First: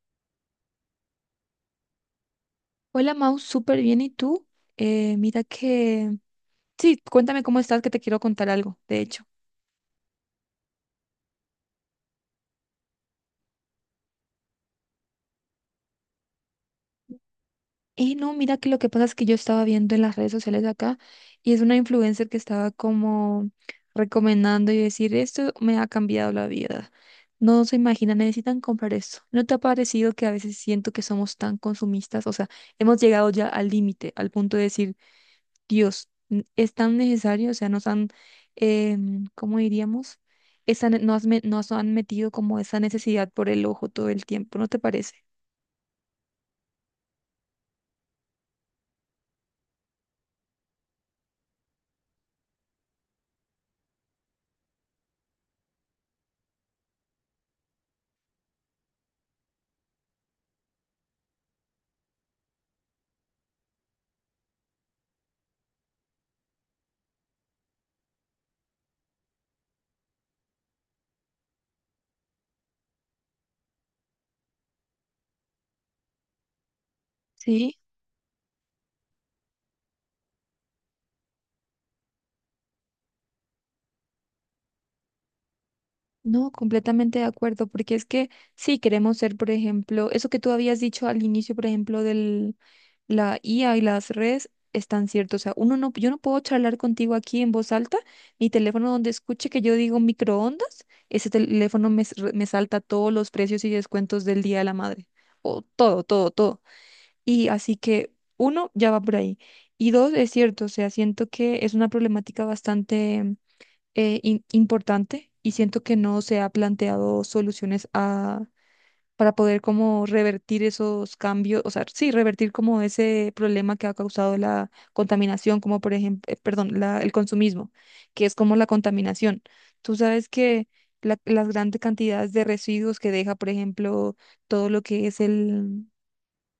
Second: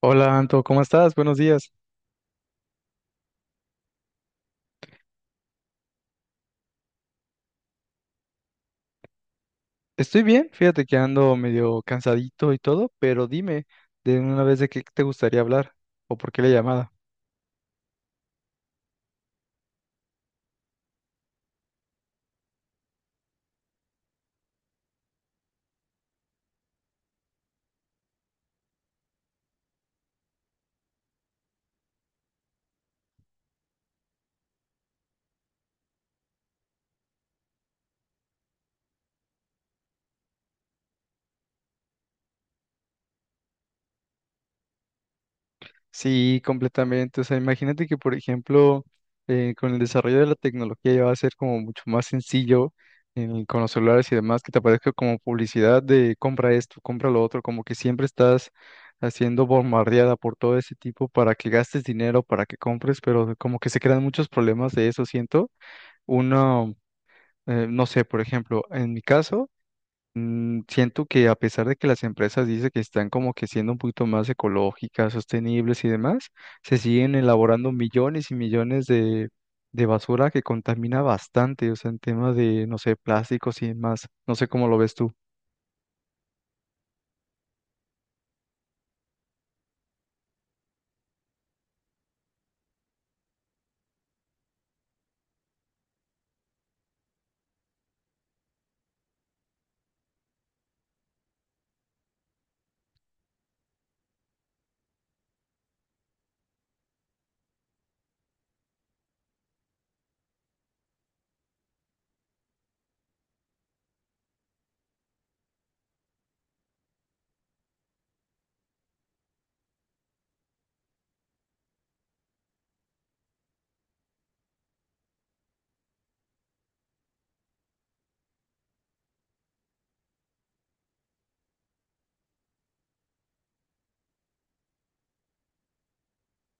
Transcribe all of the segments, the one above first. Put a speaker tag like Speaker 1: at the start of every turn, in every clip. Speaker 1: Hola Anto, ¿cómo estás? Buenos días.
Speaker 2: Hola Mau, súper bien. ¿Y tú? Mira que... Sí, cuéntame cómo estás, que te quiero contar algo, de hecho.
Speaker 1: Estoy bien, fíjate que ando medio cansadito y todo, pero dime de una vez de qué te gustaría hablar o por qué la llamada.
Speaker 2: Y no, mira que lo que pasa es que yo estaba viendo en las redes sociales acá y es una influencer que estaba como recomendando y decir, esto me ha cambiado la vida. No se imagina, necesitan comprar esto. ¿No te ha parecido que a veces siento que somos tan consumistas? O sea, hemos llegado ya al límite, al punto de decir... Dios, es tan necesario, o sea, nos han, ¿cómo diríamos? Esa, ne- nos, me- nos han metido como esa necesidad por el ojo todo el tiempo, ¿no te parece?
Speaker 1: Sí, completamente. O sea, imagínate que, por ejemplo, con el desarrollo de la tecnología ya va a ser como mucho más sencillo con los celulares y demás, que te aparezca como publicidad de compra esto, compra lo otro, como que siempre estás haciendo bombardeada por todo ese tipo para que gastes dinero, para que compres, pero como que se crean muchos problemas de eso, siento. Uno. No sé, por ejemplo, en mi caso, siento que a pesar de que las empresas dicen que están como que siendo un poquito más ecológicas, sostenibles y demás, se siguen elaborando
Speaker 2: Sí,
Speaker 1: millones y millones de basura que contamina bastante, o sea, en temas de, no sé, plásticos y demás. No sé cómo lo ves tú.
Speaker 2: no, completamente de acuerdo, porque es que sí queremos ser, por ejemplo, eso que tú habías dicho al inicio, por ejemplo, del, la IA y las redes están ciertas. O sea, uno no, yo no puedo charlar contigo aquí en voz alta. Mi teléfono donde escuche que yo digo microondas, ese teléfono me salta todos los precios y descuentos del Día de la Madre. O todo, todo, todo. Y así que uno ya va por ahí. Y dos, es cierto, o sea, siento que es una problemática bastante importante y siento que no se ha planteado soluciones para poder como revertir esos cambios, o sea, sí, revertir como ese problema que ha causado la contaminación, como por ejemplo, perdón, el consumismo, que es como la contaminación. Tú sabes que las grandes cantidades de residuos que deja, por ejemplo, todo lo que es el,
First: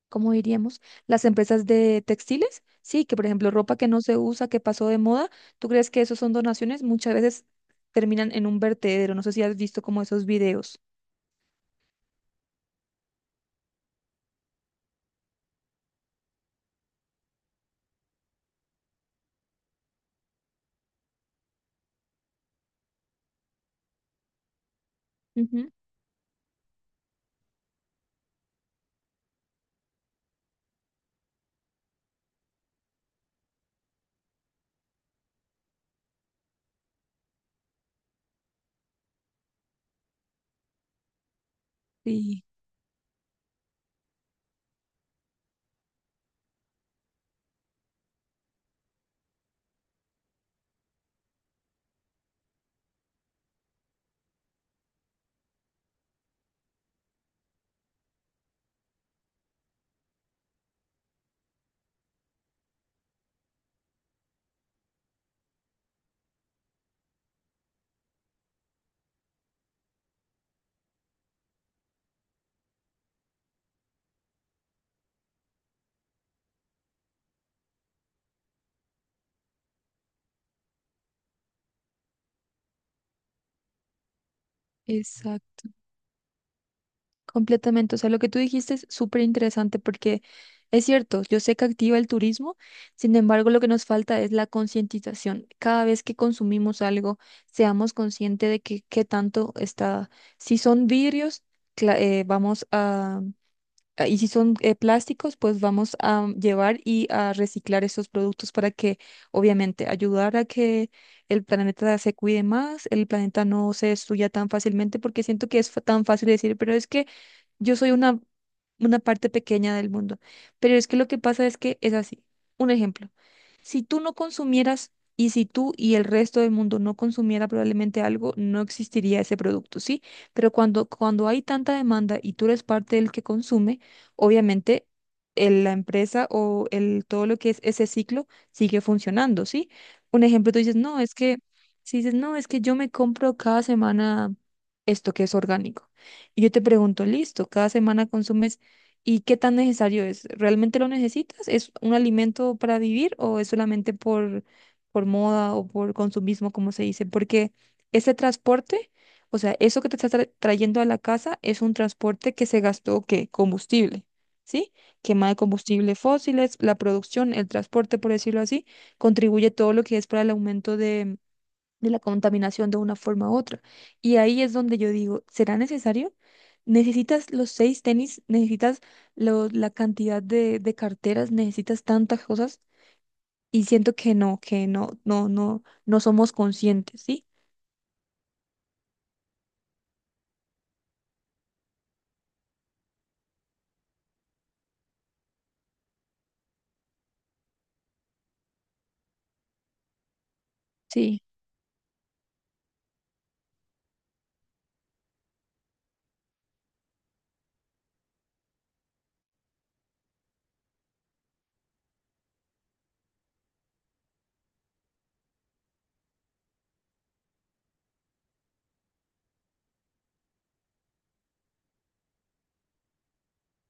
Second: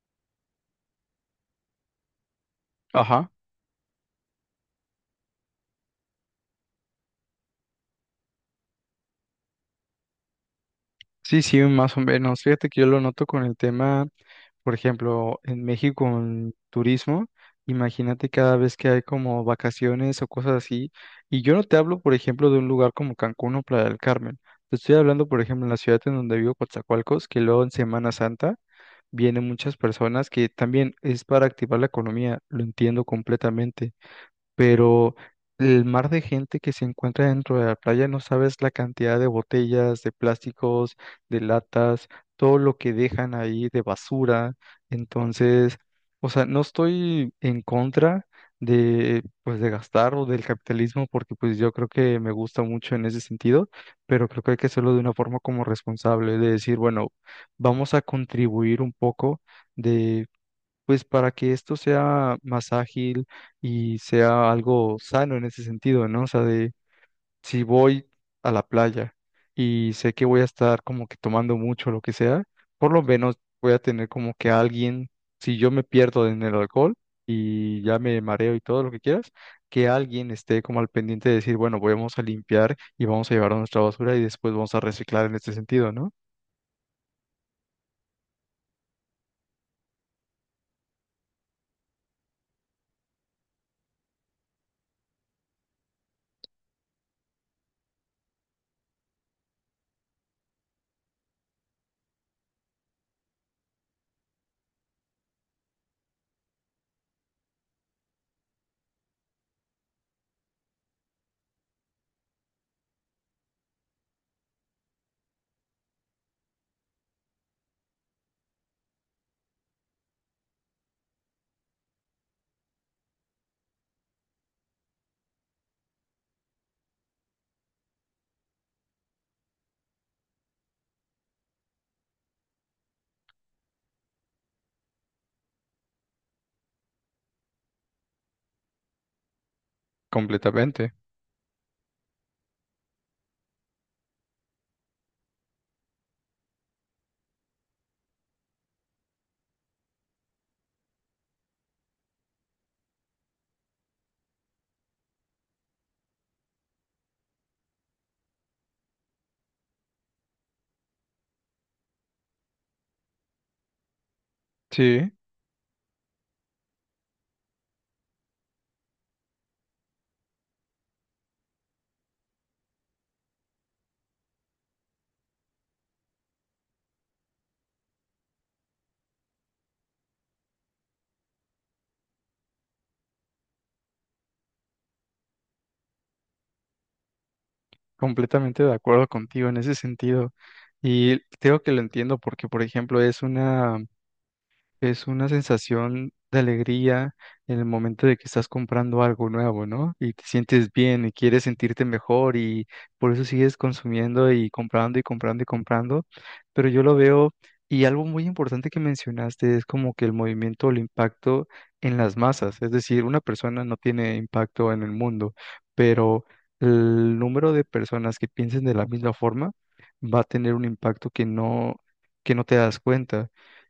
Speaker 2: ¿cómo diríamos? Las empresas de textiles, sí, que por
Speaker 1: Ajá.
Speaker 2: ejemplo, ropa que no se usa, que pasó de moda, ¿tú crees que eso son donaciones? Muchas veces terminan en un vertedero. No sé si has visto como esos videos.
Speaker 1: Sí, sí, más o menos. Fíjate que yo lo noto con el tema. Por ejemplo, en México en turismo, imagínate cada vez que hay como vacaciones o cosas así, y yo no te hablo, por ejemplo, de un lugar como Cancún o Playa del Carmen, te estoy hablando, por ejemplo, en
Speaker 2: Ujú.
Speaker 1: la ciudad en donde vivo, Coatzacoalcos, que luego en Semana Santa vienen muchas personas que también es para activar la economía, lo entiendo completamente, pero el mar de gente que se encuentra dentro de la playa, no sabes la cantidad de botellas, de plásticos, de latas,
Speaker 2: Sí,
Speaker 1: todo lo que dejan ahí de basura. Entonces, o sea, no estoy en contra de pues de gastar o del capitalismo porque pues yo creo que me gusta mucho en ese sentido, pero creo que hay que hacerlo de una forma como responsable, de decir, bueno, vamos a contribuir un poco de pues para que esto sea más ágil y sea algo sano en ese sentido, ¿no? O sea, de si voy a la playa y sé que voy a estar como que tomando mucho, lo que sea, por lo menos voy a tener como que alguien, si yo me pierdo en el alcohol y ya me mareo y todo lo que quieras, que alguien esté como al pendiente de decir, bueno, vamos a limpiar y vamos a llevar nuestra basura y después vamos a reciclar en este
Speaker 2: exacto.
Speaker 1: sentido, ¿no?
Speaker 2: Completamente, o sea, lo que tú dijiste es súper interesante porque es cierto, yo sé que activa el turismo, sin embargo, lo que nos falta es la concientización. Cada vez que consumimos algo, seamos conscientes de que qué tanto está. Si son vidrios, cla- eh, vamos a, y si son plásticos, pues vamos a llevar y a reciclar esos productos para que, obviamente, ayudar a que el planeta se cuide más, el planeta no se destruya tan fácilmente, porque siento que es tan fácil decir, pero es que yo soy una parte pequeña del mundo. Pero es que lo que pasa es que es así. Un ejemplo, si tú no consumieras y si tú y el resto del mundo no consumiera probablemente algo, no existiría ese producto, ¿sí? Pero cuando hay tanta demanda y tú eres parte del que consume, obviamente la empresa o el, todo lo que es ese ciclo sigue funcionando, ¿sí? Un ejemplo, tú dices,
Speaker 1: Completamente.
Speaker 2: no, es que, si dices, no, es que yo me compro cada semana esto que es orgánico. Y yo te pregunto, listo, cada semana consumes. ¿Y qué tan necesario es? ¿Realmente lo necesitas? ¿Es un alimento para vivir o es solamente por, moda o por consumismo, como se dice? Porque ese transporte, o sea, eso que te estás trayendo a la casa es un transporte que se gastó, ¿qué? Combustible, ¿sí?
Speaker 1: Sí.
Speaker 2: Quema de combustible fósiles, la producción, el transporte, por decirlo así, contribuye todo lo que es para el aumento de la contaminación de una forma u otra. Y ahí es donde yo digo, ¿será necesario? ¿Necesitas los seis tenis? ¿Necesitas la cantidad de carteras? ¿Necesitas tantas cosas? Y siento que no, no, no, no somos conscientes, ¿sí?
Speaker 1: Completamente de acuerdo contigo en ese sentido. Y creo que lo entiendo porque, por ejemplo, es una sensación de alegría en el momento de que estás comprando algo nuevo, ¿no? Y te sientes bien y
Speaker 2: Sí,
Speaker 1: quieres sentirte mejor y por eso sigues consumiendo y comprando y comprando y comprando. Pero yo lo veo y algo muy importante que mencionaste es como que el movimiento o el impacto en las masas. Es decir, una persona no tiene impacto en el mundo, pero el número de personas que piensen de la misma forma va a tener un impacto que no te das cuenta.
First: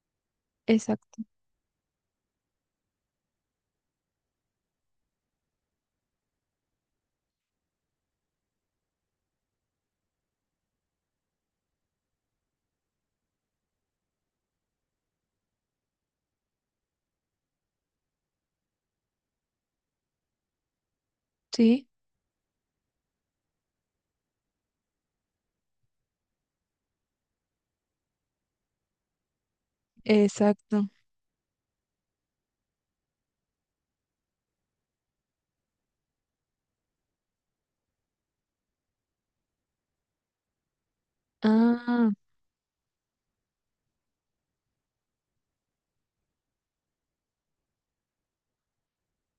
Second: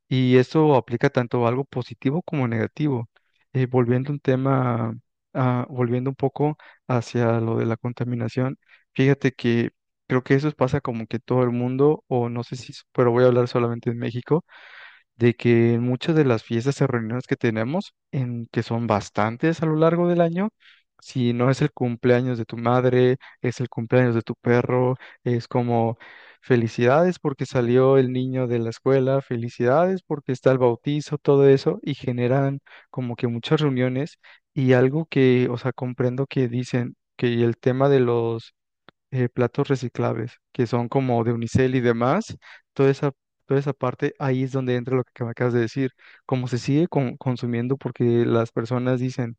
Speaker 1: Y eso aplica
Speaker 2: exacto.
Speaker 1: tanto a algo positivo como negativo. Eh, volviendo un tema, Volviendo un poco hacia lo de la contaminación, fíjate que creo que eso pasa como que todo el mundo, o no sé si, pero voy a hablar solamente en México de que en muchas de las fiestas y reuniones que tenemos, en que son bastantes a lo largo del año, si no es el
Speaker 2: Sí,
Speaker 1: cumpleaños de tu madre, es el cumpleaños de tu perro, es como felicidades porque salió el niño de la escuela, felicidades porque está el
Speaker 2: exacto.
Speaker 1: bautizo, todo eso, y generan como que muchas reuniones y algo que, o sea, comprendo que dicen que el tema de los platos reciclables, que son como de unicel y
Speaker 2: Ah,
Speaker 1: demás, toda esa, toda esa parte, ahí es donde entra lo que me acabas de decir, como se sigue consumiendo porque las personas dicen,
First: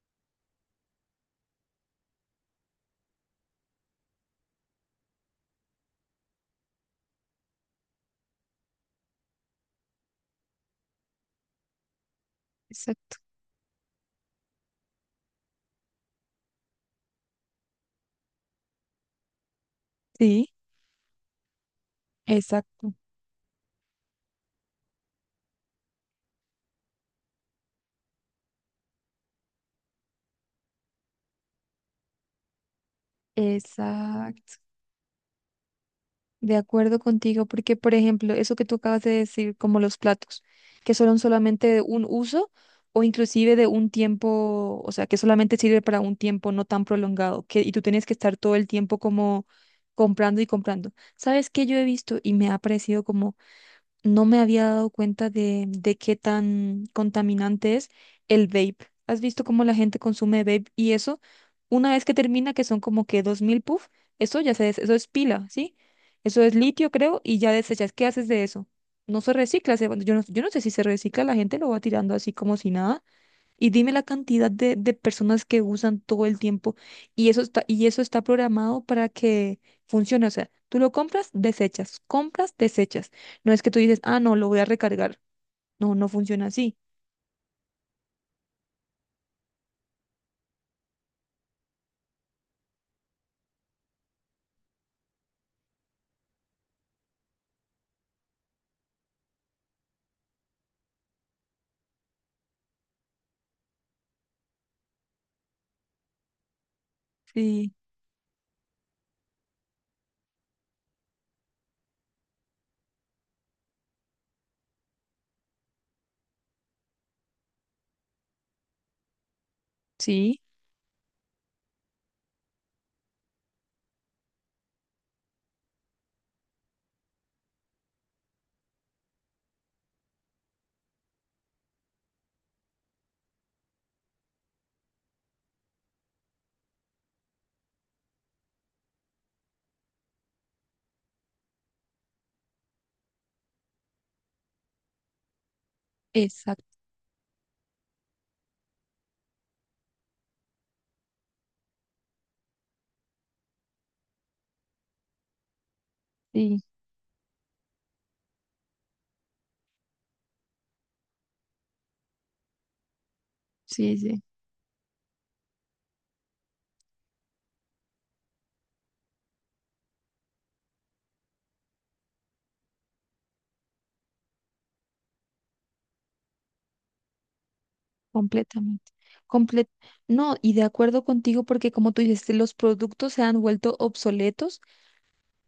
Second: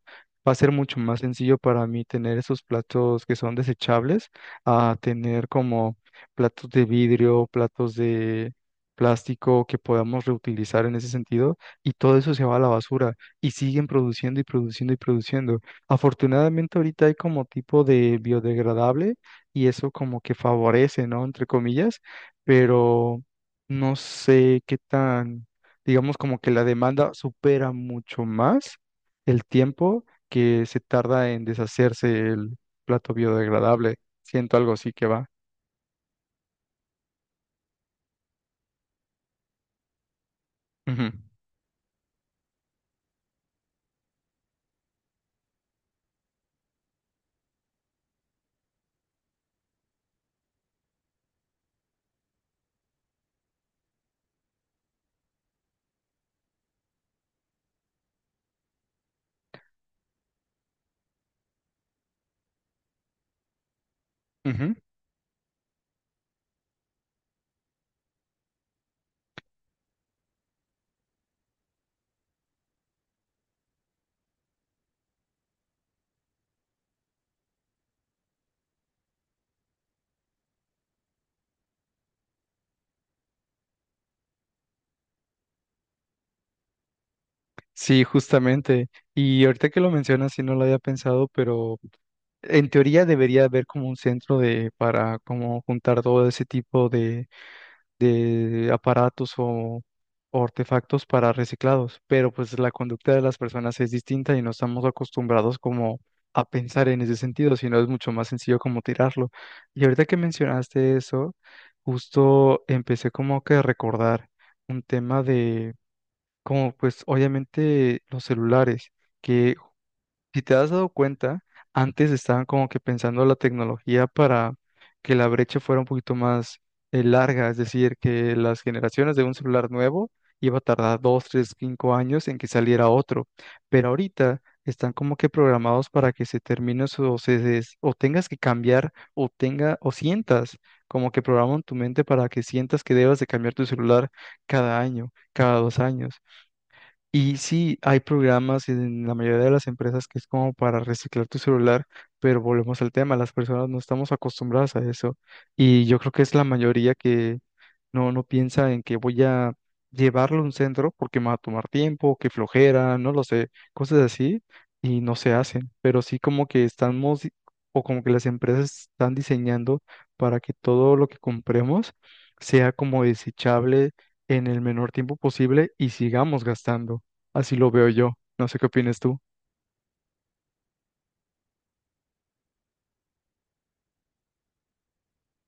Speaker 1: va a ser mucho más sencillo para mí tener esos platos que son desechables a tener como platos de vidrio, platos de plástico que podamos reutilizar en ese sentido y todo eso se va a la basura
Speaker 2: exacto.
Speaker 1: y siguen produciendo y produciendo y produciendo. Afortunadamente ahorita hay como tipo de biodegradable y eso como que
Speaker 2: Sí.
Speaker 1: favorece, ¿no? Entre comillas,
Speaker 2: Exacto.
Speaker 1: pero no sé qué tan, digamos como que la demanda supera mucho más el tiempo que se tarda en deshacerse el plato biodegradable. Siento
Speaker 2: Exacto.
Speaker 1: algo así que va.
Speaker 2: De acuerdo contigo, porque por ejemplo, eso que tú acabas de decir, como los platos, que son solamente de un uso o inclusive de un tiempo, o sea, que solamente sirve para un tiempo no tan prolongado, que, y tú tienes que estar todo el tiempo como comprando y comprando. ¿Sabes qué? Yo he visto y me ha parecido como no me había dado cuenta de qué tan contaminante es el vape. ¿Has visto cómo la gente consume vape y eso? Una vez que termina, que son como que 2.000 puff, eso ya
Speaker 1: Ujú,
Speaker 2: se
Speaker 1: ujú.
Speaker 2: des- eso es pila, ¿sí? Eso es litio, creo, y ya desechas. ¿Qué haces de eso? No se recicla, se yo no, yo no sé si se recicla, la gente lo va tirando así como si nada. Y dime la cantidad de personas que usan todo el tiempo y eso está programado para que funcione. O sea, tú lo compras, desechas, compras, desechas. No es que tú dices, ah, no, lo voy a recargar. No, no funciona así.
Speaker 1: Sí, justamente. Y ahorita que lo mencionas, sí no lo había pensado, pero en teoría debería haber como un centro de para como juntar todo ese tipo de aparatos o artefactos para reciclados, pero pues la conducta de las personas es distinta y no estamos acostumbrados como a pensar en ese sentido,
Speaker 2: Sí,
Speaker 1: sino es mucho más sencillo como tirarlo. Y ahorita que mencionaste eso, justo empecé como que a recordar un tema de, como pues obviamente los celulares. Que
Speaker 2: sí,
Speaker 1: si te has dado cuenta, antes estaban como que pensando la tecnología para que la brecha fuera un poquito más larga, es decir, que las generaciones de un celular nuevo iba a tardar 2, 3, 5 años en que saliera otro, pero ahorita están como que programados para que se termine o o tengas que cambiar o tenga o sientas como que programan tu mente para que sientas que debas de cambiar tu celular cada año, cada 2 años.
Speaker 2: exacto.
Speaker 1: Y sí, hay programas en la mayoría de las empresas que es como para reciclar tu celular, pero volvemos al tema, las personas no estamos acostumbradas a eso. Y yo creo que es la
Speaker 2: Sí,
Speaker 1: mayoría que no, no piensa en que voy a llevarlo a un centro porque me va a tomar tiempo, que flojera, no lo sé,
Speaker 2: sí,
Speaker 1: cosas
Speaker 2: sí,
Speaker 1: así, y no se hacen. Pero sí como que estamos, o como que las empresas están diseñando para que todo lo que compremos sea como desechable en el menor tiempo posible y sigamos gastando. Así lo veo yo. No sé qué
Speaker 2: completamente.
Speaker 1: opinas tú.
Speaker 2: Comple- no, y de acuerdo contigo porque como tú dices, los productos se han vuelto obsoletos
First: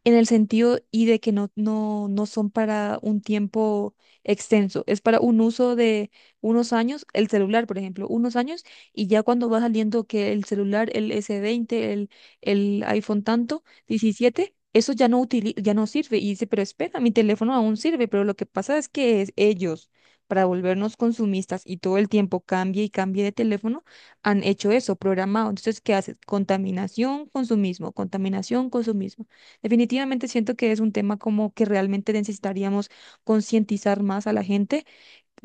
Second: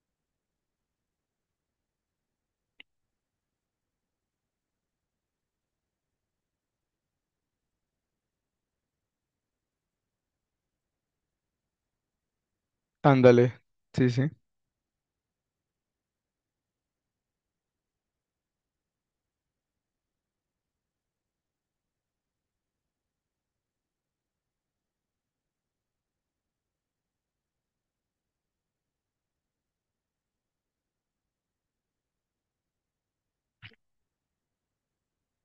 Speaker 2: en el sentido y de que no, no, no son para un tiempo extenso, es para un uso de unos años, el celular, por ejemplo, unos años, y ya cuando va saliendo que el celular, el S20 el iPhone
Speaker 1: Ándale.
Speaker 2: tanto,
Speaker 1: Sí, sí.
Speaker 2: 17 eso ya no sirve. Y dice, pero espera, mi teléfono aún sirve, pero lo que pasa es que es ellos, para volvernos consumistas y todo el tiempo cambie y cambie de teléfono, han hecho eso, programado. Entonces, ¿qué hace? Contaminación, consumismo, contaminación, consumismo. Definitivamente siento que es un tema como que realmente necesitaríamos concientizar más a la gente,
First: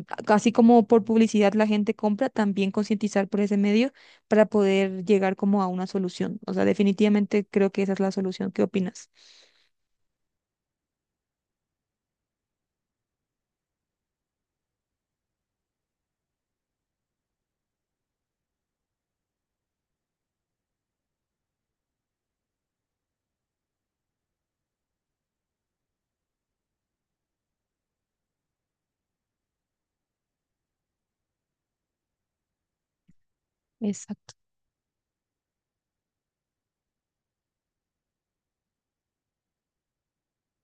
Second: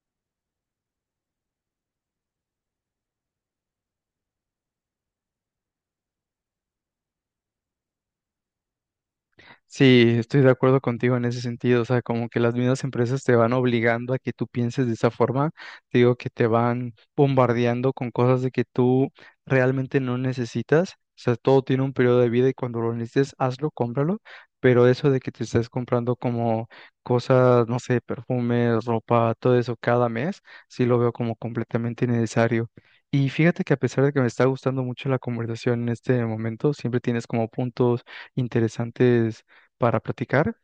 Speaker 2: así como por publicidad la gente compra, también concientizar por ese medio para poder llegar como a una solución. O sea, definitivamente creo que esa es la solución. ¿Qué opinas?
Speaker 1: Sí, estoy de acuerdo contigo en ese sentido, o sea, como que las mismas empresas te van obligando a que tú pienses de esa forma, te digo que te van bombardeando con cosas de que tú realmente no necesitas, o sea, todo tiene un periodo de vida y cuando lo necesites, hazlo, cómpralo, pero eso de que te estés comprando como cosas, no sé, perfumes, ropa, todo eso cada mes, sí lo veo como completamente innecesario. Y fíjate que a pesar de que me
Speaker 2: Exacto.
Speaker 1: está gustando mucho la conversación en este momento, siempre tienes como puntos interesantes para platicar.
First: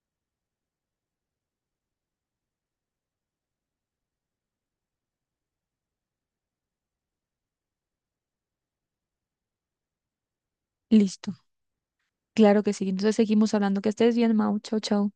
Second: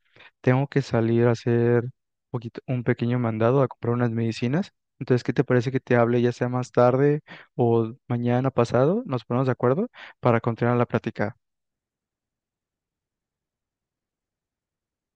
Speaker 1: Tengo que salir a hacer un pequeño mandado a comprar unas medicinas. Entonces, ¿qué te parece que te hable ya sea más tarde o mañana pasado? Nos ponemos de acuerdo para continuar la
Speaker 2: Listo.
Speaker 1: plática.
Speaker 2: Claro que sí. Entonces seguimos hablando. Que estés bien, Mau. Chau, chau.